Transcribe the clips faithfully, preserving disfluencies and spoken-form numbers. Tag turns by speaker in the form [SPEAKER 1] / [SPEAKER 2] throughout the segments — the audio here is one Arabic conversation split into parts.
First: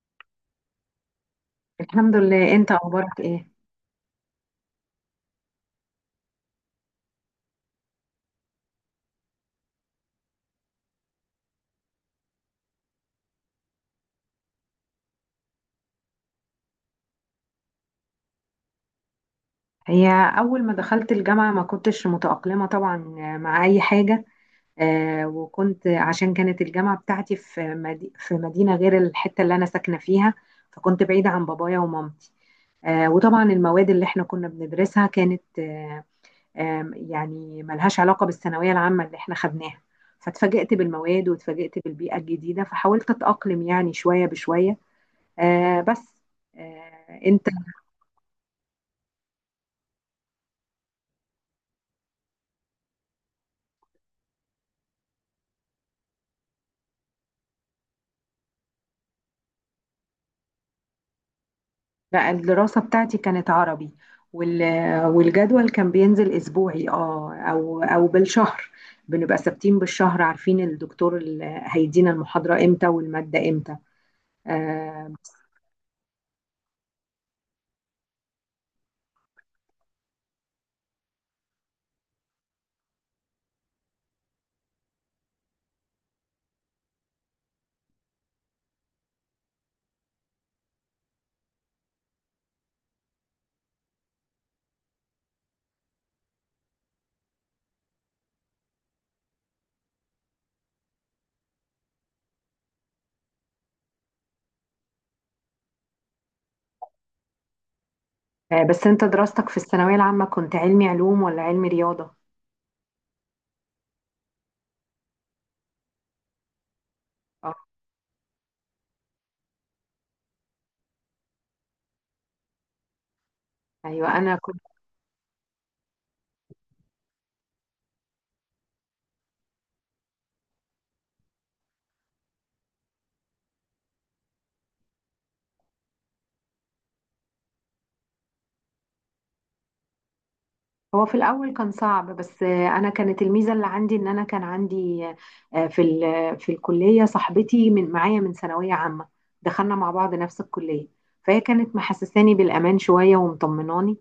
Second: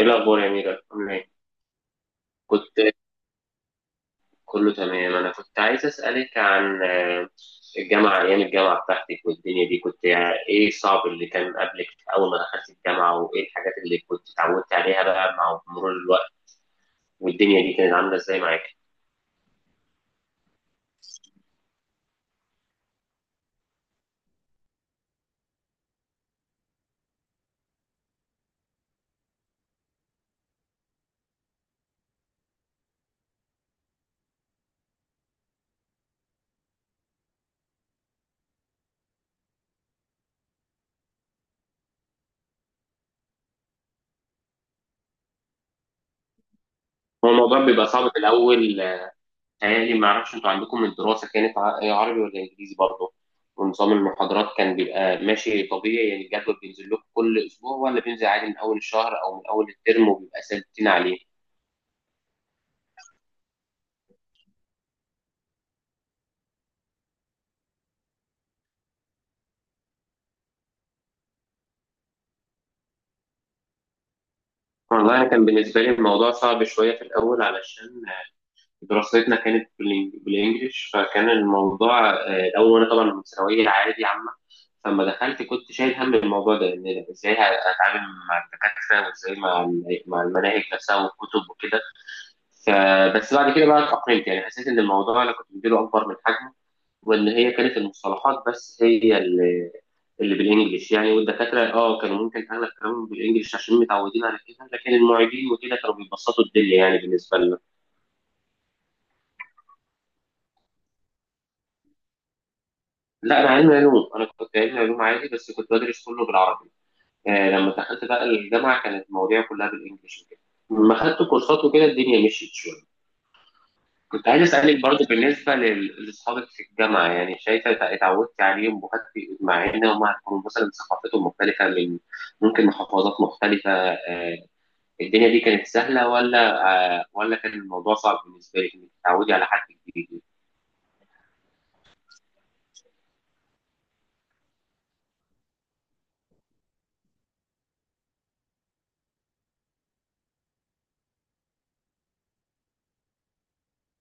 [SPEAKER 1] ايه الاخبار يا ميرا، عامله ايه؟
[SPEAKER 2] الحمد لله.
[SPEAKER 1] كنت
[SPEAKER 2] انت اخبارك ايه؟
[SPEAKER 1] كله تمام. انا كنت عايز اسالك عن آه، الجامعه، ايام الجامعه بتاعتك والدنيا دي، كنت يعني ايه الصعب اللي كان قبلك اول ما دخلت الجامعه، وايه الحاجات اللي كنت اتعودت عليها بقى مع مرور الوقت، والدنيا دي كانت عامله ازاي معاك؟
[SPEAKER 2] هي اول ما دخلت الجامعه ما كنتش متاقلمه طبعا مع اي حاجه. آه وكنت عشان كانت الجامعه بتاعتي في مدي في مدينه غير الحته اللي انا ساكنه فيها، فكنت بعيده عن بابايا ومامتي. آه وطبعا المواد اللي احنا كنا بندرسها كانت آه آه يعني ملهاش علاقه بالثانويه العامه اللي احنا خدناها. فاتفاجئت بالمواد واتفاجئت بالبيئه الجديده، فحاولت اتاقلم يعني شويه بشويه. آه بس. آه،
[SPEAKER 1] هو
[SPEAKER 2] انت؟
[SPEAKER 1] الموضوع بيبقى صعب في الأول، آه، تهيألي. ما أعرفش أنتوا عندكم الدراسة كانت ع- إيه، عربي ولا إنجليزي برضه؟ ونظام المحاضرات كان بيبقى ماشي طبيعي، يعني الجدول بينزل لكم كل أسبوع ولا بينزل عادي من أول الشهر أو من أول الترم وبيبقى ثابتين عليه؟
[SPEAKER 2] لا، الدراسة بتاعتي كانت عربي، وال... والجدول كان بينزل أسبوعي، اه أو أو بالشهر. بنبقى ثابتين بالشهر، عارفين الدكتور اللي هيدينا المحاضرة امتى والمادة امتى. آه.
[SPEAKER 1] والله أنا كان بالنسبة لي الموضوع صعب شوية في الأول، علشان دراستنا كانت بالإنج- بالانجلش، فكان الموضوع آه، الاول، وانا طبعا من ثانويه عادي عامه، فلما دخلت كنت شايل هم الموضوع ده، ان ازاي هتعامل مع الدكاتره، وازاي مع ال- مع المناهج نفسها والكتب وكده. فبس بعد كده بقى اتأقلمت، يعني حسيت ان الموضوع انا كنت مديله اكبر من حجمه، وان هي كانت المصطلحات بس هي اللي اللي بالانجلش يعني، والدكاتره اه كانوا ممكن اغلب كلامهم بالانجلش عشان متعودين على كده، لكن المعيدين وكده كانوا بيبسطوا الدنيا يعني بالنسبه.
[SPEAKER 2] آه، بس انت دراستك في الثانوية العامة كنت علمي علوم ولا علمي رياضة؟
[SPEAKER 1] لا انا علمي علوم انا كنت علمي علوم عادي، بس كنت بدرس كله بالعربي. آه
[SPEAKER 2] اه،
[SPEAKER 1] لما دخلت بقى الجامعه، كانت المواضيع كلها بالانجلش وكده. لما خدت كورسات وكده الدنيا مشيت شويه.
[SPEAKER 2] ايوه،
[SPEAKER 1] كنت
[SPEAKER 2] انا.
[SPEAKER 1] عايز اسالك برضه بالنسبه لل- لاصحابك في الجامعه، يعني شايفه اتع- اتعودت عليهم وخدت، مع ان هم هيكونوا مثلا ثقافتهم مختلفه، من ممكن محافظات مختلفه، آه الدنيا دي كانت سهله ولا آه ولا كان الموضوع صعب بالنسبه لك انك تتعودي على حد جديد؟
[SPEAKER 2] هو في الأول كان صعب، بس أنا كانت الميزة اللي عندي إن أنا كان عندي آه، في ال- في الكلية صاحبتي من معايا من ثانوية عامة. دخلنا مع بعض نفس الكلية، فهي كانت محسساني بالأمان شوية ومطمناني.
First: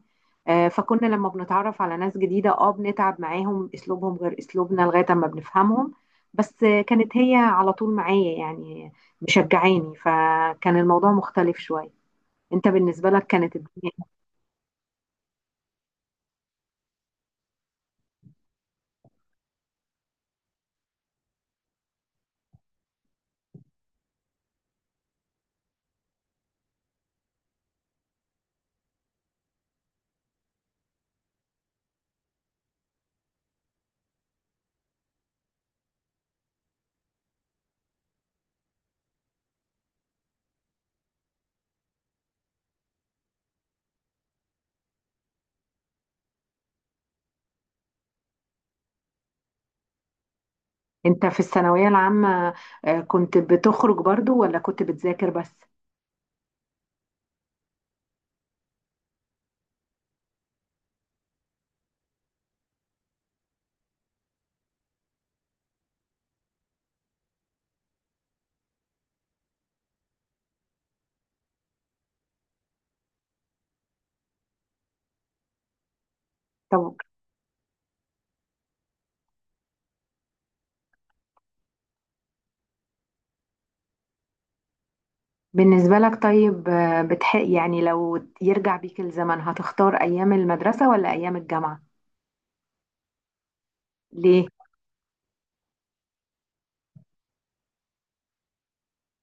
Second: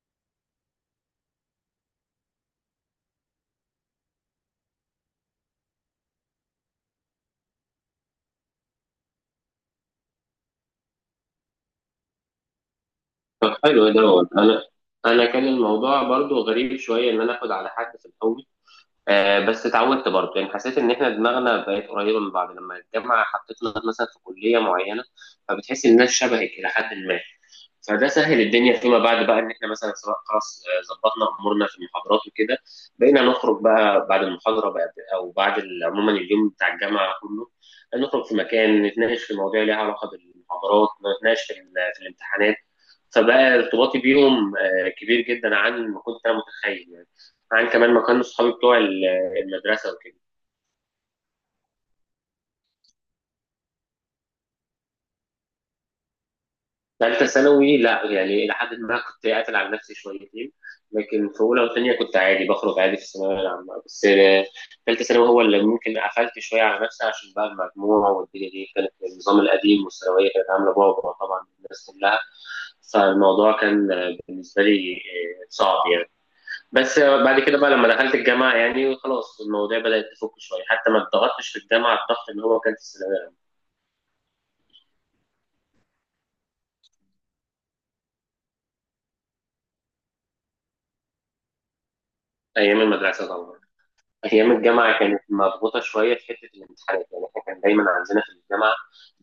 [SPEAKER 2] آه، فكنا لما بنتعرف على ناس جديدة اه بنتعب معاهم، أسلوبهم غير أسلوبنا لغاية ما بنفهمهم. بس آه، كانت هي على طول معايا يعني، مشجعاني، فكان الموضوع مختلف شوية. أنت بالنسبة لك
[SPEAKER 1] طب
[SPEAKER 2] كانت
[SPEAKER 1] حلو
[SPEAKER 2] الدنيا؟
[SPEAKER 1] ده هو. انا انا كان الموضوع برضو غريب شويه، ان انا اخد على حد في الاول، آه بس اتعودت برضو، يعني حسيت ان احنا دماغنا بقت قريبه من بعض لما الجامعه حطتنا مثلا في كليه معينه، فبتحس ان الناس شبهك الى حد ما. فده سهل الدنيا فيما بعد بقى، ان احنا مثلا سواء خلاص آه، ظبطنا امورنا في المحاضرات وكده، بقينا نخرج بقى بعد المحاضره بقى، او بعد ال- عموما اليوم بتاع الجامعه كله، نخرج في مكان نتناقش في مواضيع ليها علاقه بالمحاضرات، نتناقش في, ال- في الامتحانات. فبقى ارتباطي بيهم آه، كبير جدا عن ما كنت انا متخيل، يعني عن كمان ما كانوا صحابي بتوع ال- المدرسه وكده.
[SPEAKER 2] انت في الثانوية العامة آه، كنت بتخرج برضو ولا كنت بتذاكر بس؟
[SPEAKER 1] ثالثه ثانوي لا، يعني الى حد ما كنت قاتل على نفسي شويتين، لكن في اولى وثانيه كنت عادي، بخرج عادي في الثانويه العامه بس. آه، ثالثه ثانوي هو اللي ممكن قفلت شويه على نفسي، عشان بقى المجموع والدنيا دي كانت النظام القديم، والثانويه كانت عامله بعبع طبعا الناس كلها، فالموضوع كان آه، بالنسبه لي آه، صعب يعني.
[SPEAKER 2] طب.
[SPEAKER 1] بس بعد كده بقى لما دخلت الجامعة، يعني خلاص المواضيع بدأت تفك شوية، حتى ما اتضغطتش في الجامعة الضغط اللي هو كان في الثانوية.
[SPEAKER 2] بالنسبة لك طيب آه، بتح... يعني لو يرجع بيك الزمن هتختار أيام المدرسة ولا أيام الجامعة؟
[SPEAKER 1] أيام المدرسة طبعا.
[SPEAKER 2] ليه؟
[SPEAKER 1] أيام الجامعة كانت مضغوطة شوية في حتة الامتحانات، يعني إحنا كان دايما عندنا في الجامعة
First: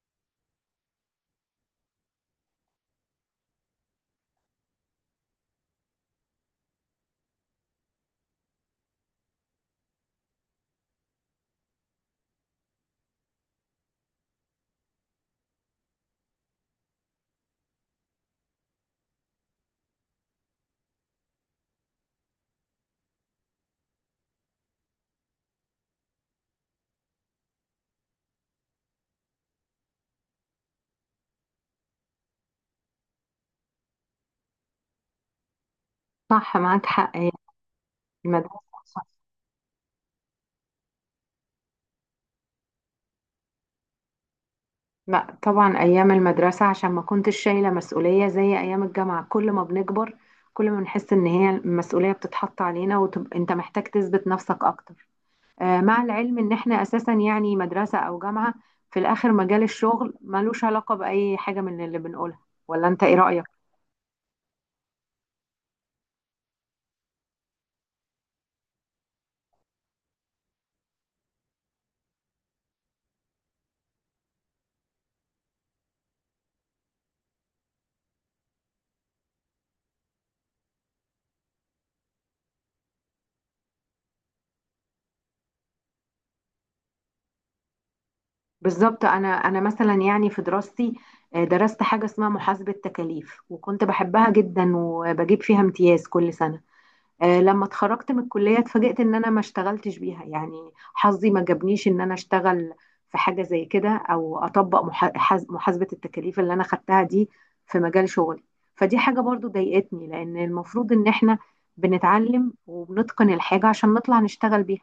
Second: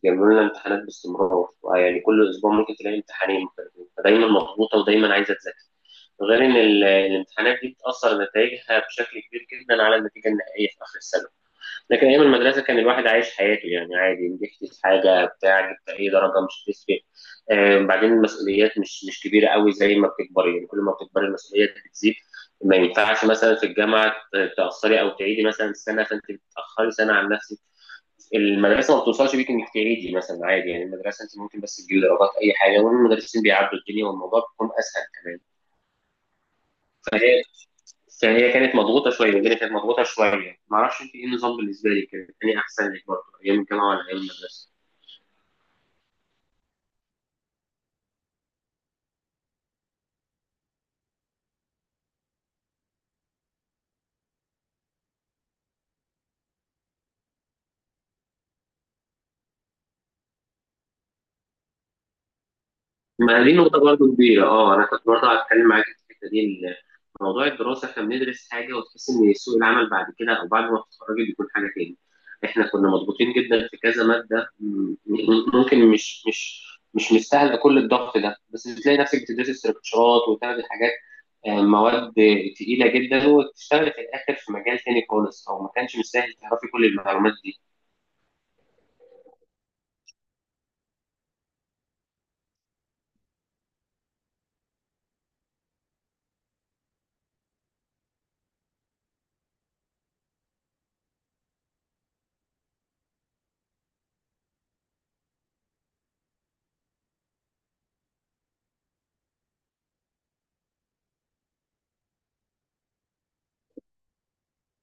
[SPEAKER 1] بيعملوا لنا امتحانات باستمرار، يعني كل أسبوع ممكن تلاقي امتحانين مختلفين، فدايما مضغوطة ودايما عايزة تذاكر، غير إن ال- الامتحانات دي بتأثر نتائجها بشكل كبير جدا على النتيجة النهائية في آخر السنة. لكن ايام المدرسه كان الواحد عايش حياته يعني عادي، نجحت في حاجه بتاع، جبت اي درجه مش هتفرق. آه، بعدين المسؤوليات مش مش كبيره قوي، زي ما بتكبري، يعني كل ما بتكبري المسؤوليات بتزيد. ما ينفعش مثلا في الجامعه ت- تاثري او تعيدي مثلا سنه، فانت بتاخري سنه عن نفسك. المدرسه ما بتوصلش بيك انك تعيدي مثلا، عادي يعني المدرسه انت ممكن بس تجيبي درجات اي حاجه، والمدرسين بيعدوا الدنيا والموضوع بيكون اسهل كمان.
[SPEAKER 2] صح، معاك حق. هي.
[SPEAKER 1] فهي بس يعني هي
[SPEAKER 2] المدرسة.
[SPEAKER 1] كانت
[SPEAKER 2] صح.
[SPEAKER 1] مضغوطة شوية، الدنيا كانت مضغوطة شوية. معرفش انت ايه النظام بالنسبة لك، كان ايه احسن لك برضه، ايام الجامعة ولا ايام المدرسة؟
[SPEAKER 2] لا، طبعا أيام المدرسة عشان ما كنتش شايلة مسؤولية زي أيام الجامعة. كل ما بنكبر، كل ما بنحس إن هي المسؤولية بتتحط علينا وتبقى أنت محتاج تثبت نفسك أكتر. آه، مع العلم ان احنا اساسا يعني مدرسة او جامعة، في الاخر مجال الشغل ملوش علاقة باي حاجة من اللي بنقولها. ولا انت ايه
[SPEAKER 1] ما
[SPEAKER 2] رأيك؟
[SPEAKER 1] دي نقطة برضه كبيرة. اه انا كنت برضه هتكلم معاك في الحتة دي، إن موضوع الدراسة احنا بندرس حاجة، وتحس ان سوق العمل بعد كده، او بعد ما تتخرجي، بيكون حاجة تاني. احنا كنا مضغوطين جدا في كذا مادة، م- م- ممكن مش مش مش مستاهلة كل الضغط ده، بس بتلاقي نفسك بتدرسي استراكشرات وتاخدي حاجات، آه، مواد تقيلة جدا، وتشتغلي في الآخر في مجال تاني خالص، أو ما كانش مستاهل تعرفي كل المعلومات دي.
[SPEAKER 2] بالظبط. انا انا مثلا يعني في دراستي، آه، درست حاجة اسمها محاسبة تكاليف، وكنت بحبها جدا وبجيب فيها امتياز كل سنة. آه، لما اتخرجت من الكلية اتفاجئت ان انا ما اشتغلتش بيها، يعني حظي ما جابنيش ان انا اشتغل في حاجة زي كده، او اطبق محا- حاز- محاسبة التكاليف اللي انا خدتها دي في مجال شغلي. فدي حاجة برضو ضايقتني، لان المفروض ان احنا بنتعلم وبنتقن الحاجة عشان نطلع نشتغل بيها.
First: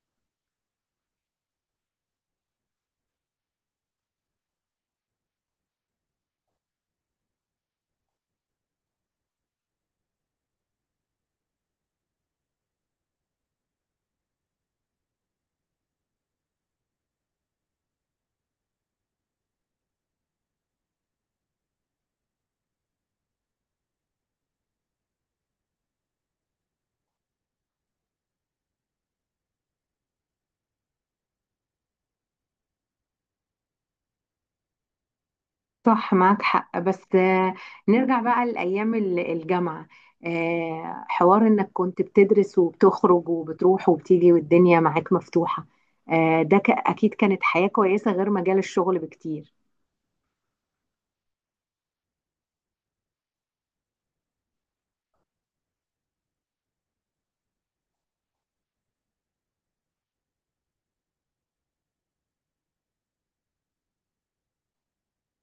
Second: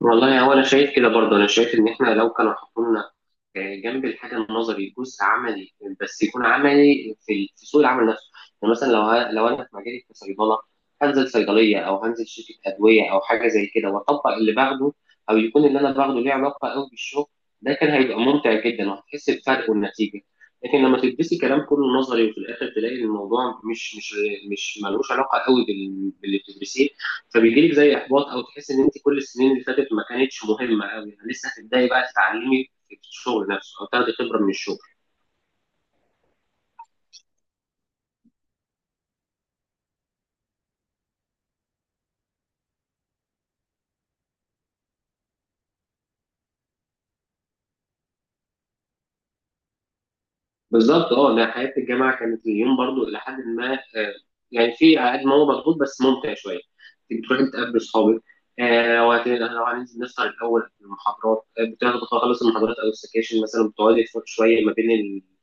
[SPEAKER 1] والله هو انا شايف كده برضه، انا شايف ان احنا لو كانوا حطوا لنا آه، جنب الحاجه النظري جزء عملي، بس يكون عملي في ال- في سوق العمل نفسه، يعني مثلا لو ه- لو انا في مجالي كصيدله، هنزل صيدليه او هنزل شركه ادويه او حاجه زي كده، واطبق اللي باخده، او يكون اللي انا باخده ليه علاقه قوي بالشغل. ده كان هيبقى ممتع جدا، وهتحس بفرق والنتيجه. لكن لما تدرسي كلام كله نظري، وفي الاخر تلاقي الموضوع مش مش مش ملوش علاقه قوي بال- باللي بتدرسيه، فبيجي لك زي احباط، او تحس ان انت كل السنين اللي فاتت ما كانتش مهمه قوي، يعني لسه هتبداي بقى تتعلمي في الشغل نفسه، او تاخدي خبره من الشغل.
[SPEAKER 2] صح، معاك حق. بس آه، نرجع بقى لأيام ال- الجامعة. آه، حوار إنك كنت بتدرس وبتخرج وبتروح وبتيجي والدنيا معاك مفتوحة. آه، ده ك- أكيد كانت حياة كويسة غير مجال الشغل بكتير.
[SPEAKER 1] بالظبط. اه انا حياه الجامعه كانت اليوم برضو الى حد ما، آه، يعني في قد ما هو مضغوط بس ممتع شويه، انت بتروح تقابل اصحابك. آه وهت- لو هننزل نسهر الاول في المحاضرات، آه، بتاخد خلاص المحاضرات او السكاشن مثلا، بتقعدي تفوت شويه ما بين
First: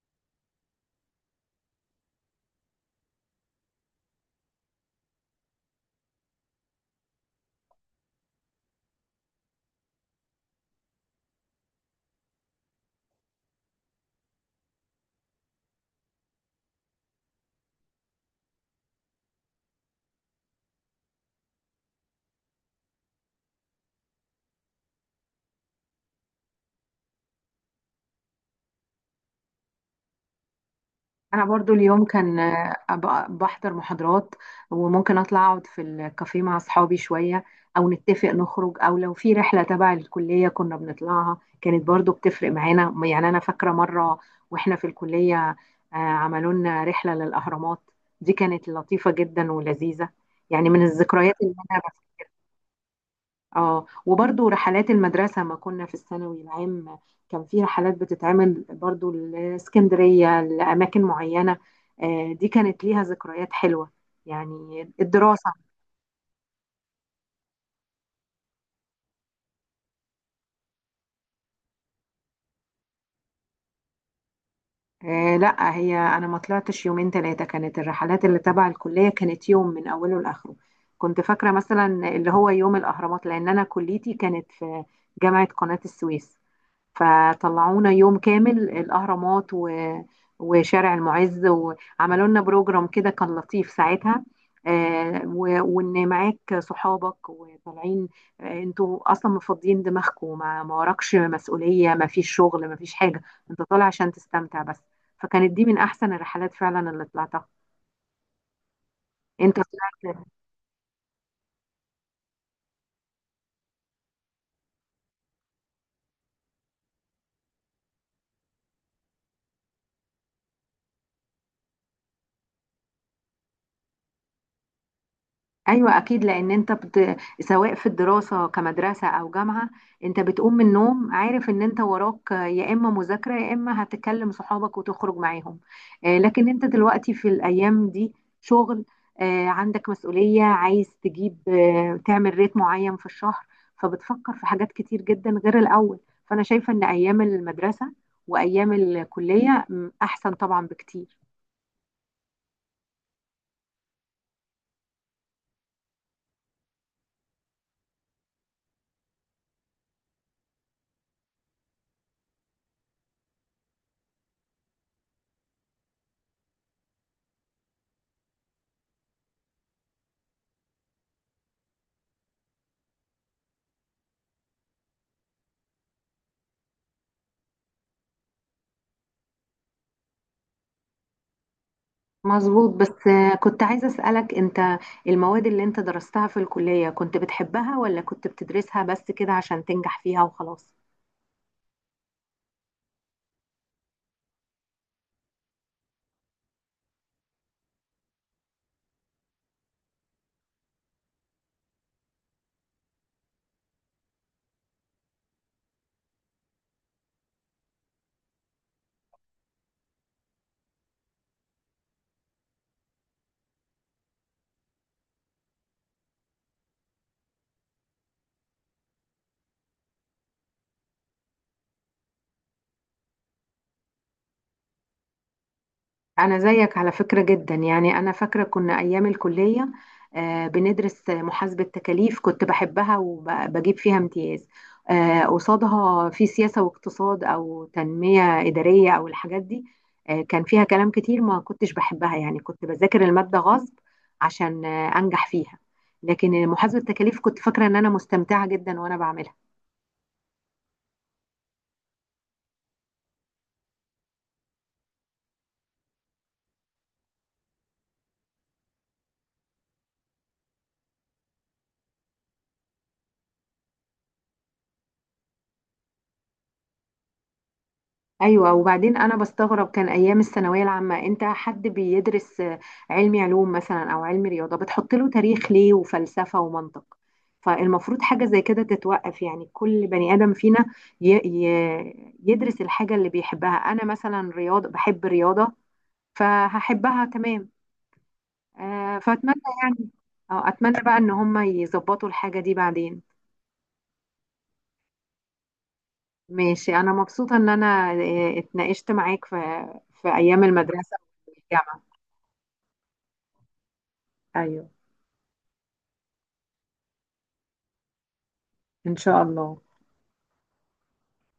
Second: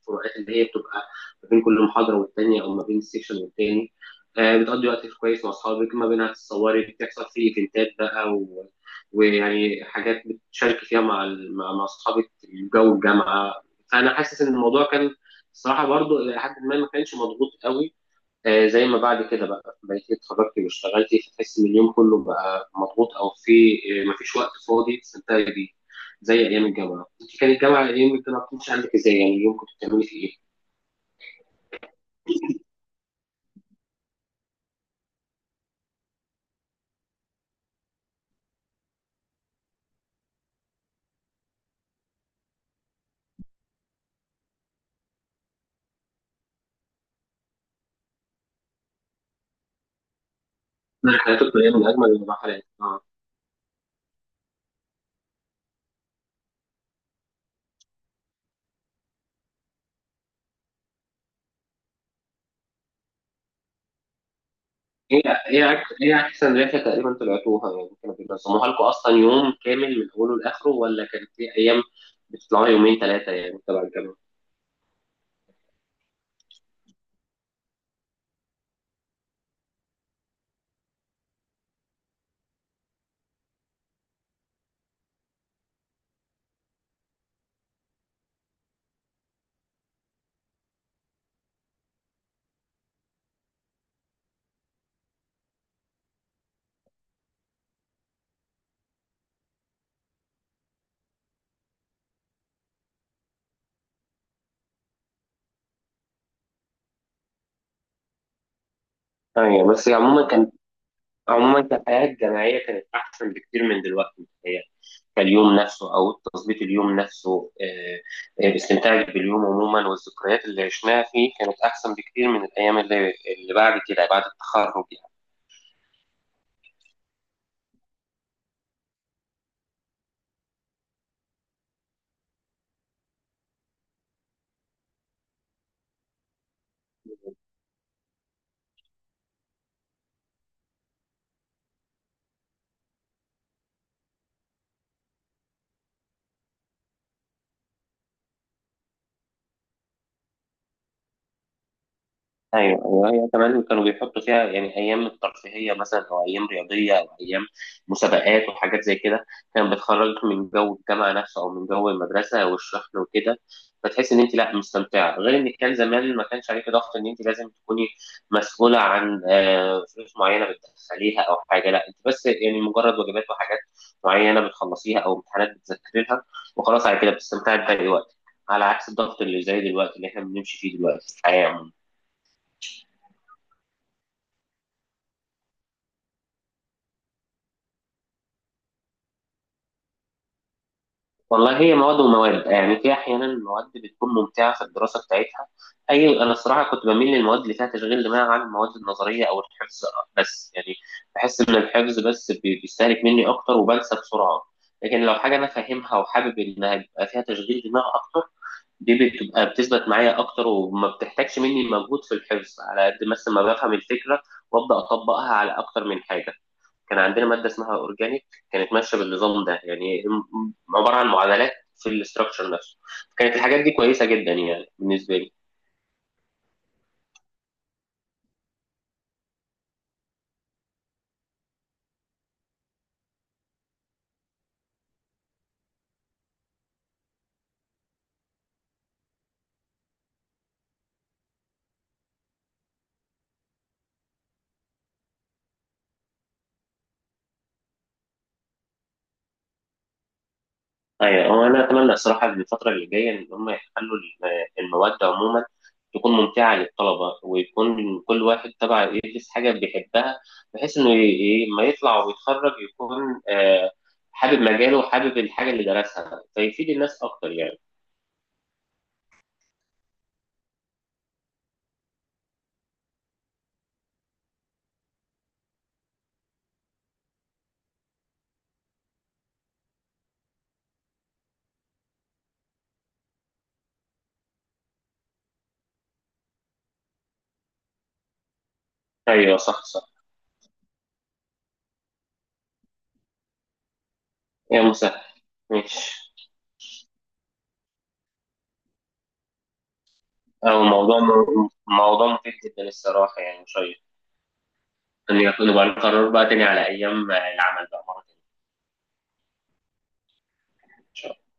[SPEAKER 1] الفروقات اللي هي بتبقى ما بين كل محاضره والتانيه، او ما بين السكشن والتاني. آه بتقضي وقت كويس مع اصحابك، ما بينها تتصوري بتحصل في ايفنتات بقى، و... ويعني حاجات بتشاركي فيها مع ال- مع مع اصحابك في جو الجامعه، فانا حاسس ان الموضوع كان، الصراحه برضو الى حد ما ما كانش مضغوط قوي، آه، زي ما بعد كده بقى بقيت إيه، اتخرجت واشتغلت، فتحس ان اليوم كله بقى مضغوط، او في آه، ما فيش وقت فاضي تستمتعي بيه زي ايام الجامعه. انت كان الجامعه ايام الجامعه كنت عندك ازاي يعني، اليوم كنت بتعملي فيه ايه؟
[SPEAKER 2] انا برضو اليوم كان آه، أبقى بحضر محاضرات، وممكن اطلع اقعد في الكافيه مع اصحابي شوية، او نتفق نخرج، او لو في رحلة تبع الكلية كنا بنطلعها كانت برضو بتفرق معانا. يعني انا فاكرة مرة واحنا في الكلية، آه، عملوا لنا رحلة للاهرامات، دي كانت لطيفة جدا ولذيذة، يعني من
[SPEAKER 1] انا
[SPEAKER 2] الذكريات
[SPEAKER 1] حياتي
[SPEAKER 2] اللي
[SPEAKER 1] كليه
[SPEAKER 2] انا.
[SPEAKER 1] من اجمل المراحل. اه
[SPEAKER 2] اه، وبرضو رحلات المدرسة ما كنا في الثانوي العام، كان في رحلات بتتعمل برضو لاسكندرية لأماكن معينة. آه، دي كانت ليها ذكريات حلوة. يعني
[SPEAKER 1] ايه،
[SPEAKER 2] الدراسة.
[SPEAKER 1] ايه أك- ايه احسن رحله تقريبا طلعتوها يعني؟ كانوا بينظموها لكم اصلا يوم كامل من اوله لاخره، ولا كانت في ايام بتطلعوا يومين ثلاثه يعني تبع الجامعه؟
[SPEAKER 2] آه، لا، هي أنا ما طلعتش يومين ثلاثة، كانت الرحلات اللي تبع الكلية كانت يوم من أوله لآخره. كنت فاكرة مثلا اللي هو يوم الأهرامات، لأن أنا كليتي كانت في جامعة قناة السويس، فطلعونا يوم كامل الأهرامات و... وشارع المعز، وعملوا لنا بروجرام كده كان لطيف ساعتها. آه، و... وإن معاك صحابك وطالعين، آه، انتوا أصلا مفضيين دماغكم، ما... ما وراكش مسؤولية، ما فيش شغل، ما فيش حاجة، انت طالع عشان تستمتع بس. فكانت دي من أحسن الرحلات فعلا اللي طلعتها. انت
[SPEAKER 1] ايوه بس
[SPEAKER 2] طلعت؟
[SPEAKER 1] عموما كان عموما كالحياة الجامعية كانت أحسن بكتير من دلوقتي متهيألي، كاليوم نفسه أو تظبيط اليوم نفسه، آه، آه، استمتاعك باليوم عموما والذكريات اللي عشناها فيه كانت أحسن بكتير من الأيام اللي, اللي بعد كده، بعد التخرج يعني.
[SPEAKER 2] ايوه، اكيد، لان انت بت... سواء في الدراسه كمدرسه او جامعه، انت بتقوم من النوم عارف ان انت وراك يا اما مذاكره يا اما هتكلم صحابك وتخرج معاهم. آه، لكن انت دلوقتي في الايام دي شغل، آه، عندك مسؤوليه، عايز تجيب آه، تعمل ريت معين في الشهر، فبتفكر في حاجات كتير جدا غير الاول. فانا شايفه ان ايام المدرسه وايام الكليه م، احسن طبعا بكتير.
[SPEAKER 1] ايوه، ايوه، هي كمان كانوا بيحطوا فيها، يعني ايام الترفيهيه مثلا، او ايام رياضيه، او ايام مسابقات وحاجات زي كده، كانت بتخرجك من جو الجامعه نفسه، او من جو المدرسه والشحن وكده، فتحس ان انت لا مستمتعه، غير ان كان زمان ما كانش عليك ضغط ان انت لازم تكوني مسؤوله عن آه، فلوس معينه بتدخليها او حاجه. لا انت بس يعني مجرد واجبات وحاجات معينه بتخلصيها، او امتحانات بتذاكري لها، وخلاص على كده بتستمتعي بباقي وقتك، على عكس الضغط اللي زي دلوقتي اللي احنا بنمشي فيه دلوقتي في الحياه عموما.
[SPEAKER 2] مظبوط. بس آه، كنت عايزة أسألك، أنت المواد اللي أنت درستها في الكلية كنت بتحبها ولا كنت بتدرسها بس كده عشان تنجح فيها وخلاص؟
[SPEAKER 1] والله هي مواد ومواد يعني، في احيانا مواد بتكون ممتعه في الدراسه بتاعتها، اي انا الصراحه كنت بميل للمواد اللي فيها تشغيل دماغ عن المواد النظريه او الحفظ، بس يعني بحس ان الحفظ بس بي- بيستهلك مني اكتر وبنسى بسرعه، لكن لو حاجه انا فاهمها وحابب انها يبقى فيها تشغيل دماغ اكتر، دي بتبقى بتثبت معايا اكتر، وما بتحتاجش مني مجهود في الحفظ، على قد مثلا ما بفهم الفكره وابدا اطبقها على اكتر من حاجه. كان عندنا ماده اسمها اورجانيك، كانت ماشيه بالنظام ده يعني، م- عباره عن معادلات في الاستراكشر نفسه، كانت الحاجات دي كويسه جدا يعني بالنسبه لي.
[SPEAKER 2] أنا زيك على فكرة جدا. يعني أنا فاكرة كنا أيام الكلية آه، بندرس محاسبة تكاليف كنت بحبها وبجيب فيها امتياز. آه، قصادها في سياسة واقتصاد أو تنمية إدارية أو الحاجات دي، آه، كان فيها كلام كتير ما كنتش بحبها، يعني كنت بذاكر المادة غصب عشان آه، أنجح فيها. لكن محاسبة التكاليف كنت فاكرة إن أنا مستمتعة جدا وأنا بعملها.
[SPEAKER 1] ايوه، هو انا اتمنى الصراحه إن الفتره اللي جايه ان هم يخلوا الم- المواد عموما تكون ممتعه للطلبه، ويكون كل واحد تبع يدرس حاجه بيحبها، بحيث انه ي- ي- لما يطلع ويتخرج يكون آه، حابب مجاله وحابب الحاجه اللي درسها، فيفيد الناس اكتر يعني.
[SPEAKER 2] ايوه. وبعدين انا بستغرب كان ايام الثانويه العامه، انت حد بيدرس آه، علمي علوم مثلا او علمي رياضه، بتحط له تاريخ ليه وفلسفه ومنطق. فالمفروض حاجه زي كده تتوقف، يعني كل بني ادم فينا ي... ي... يدرس الحاجه اللي بيحبها. انا مثلا رياضه بحب رياضه فهحبها تمام. آه
[SPEAKER 1] ايوه،
[SPEAKER 2] فاتمنى
[SPEAKER 1] صح، صح.
[SPEAKER 2] يعني، أو اتمنى بقى ان هم يظبطوا الحاجه دي بعدين.
[SPEAKER 1] يا مسهل. ماشي.
[SPEAKER 2] ماشي. انا مبسوطه ان انا آه، اتناقشت معاك في في ايام
[SPEAKER 1] هو
[SPEAKER 2] المدرسه
[SPEAKER 1] موضوع
[SPEAKER 2] والجامعه.
[SPEAKER 1] موضوع مفيد جدا الصراحة يعني، شيق.
[SPEAKER 2] ايوه.
[SPEAKER 1] إن يكون يبقى نقرر بقى تاني على أيام العمل بقى مرة تانية.
[SPEAKER 2] إن شاء الله.
[SPEAKER 1] إن شاء الله.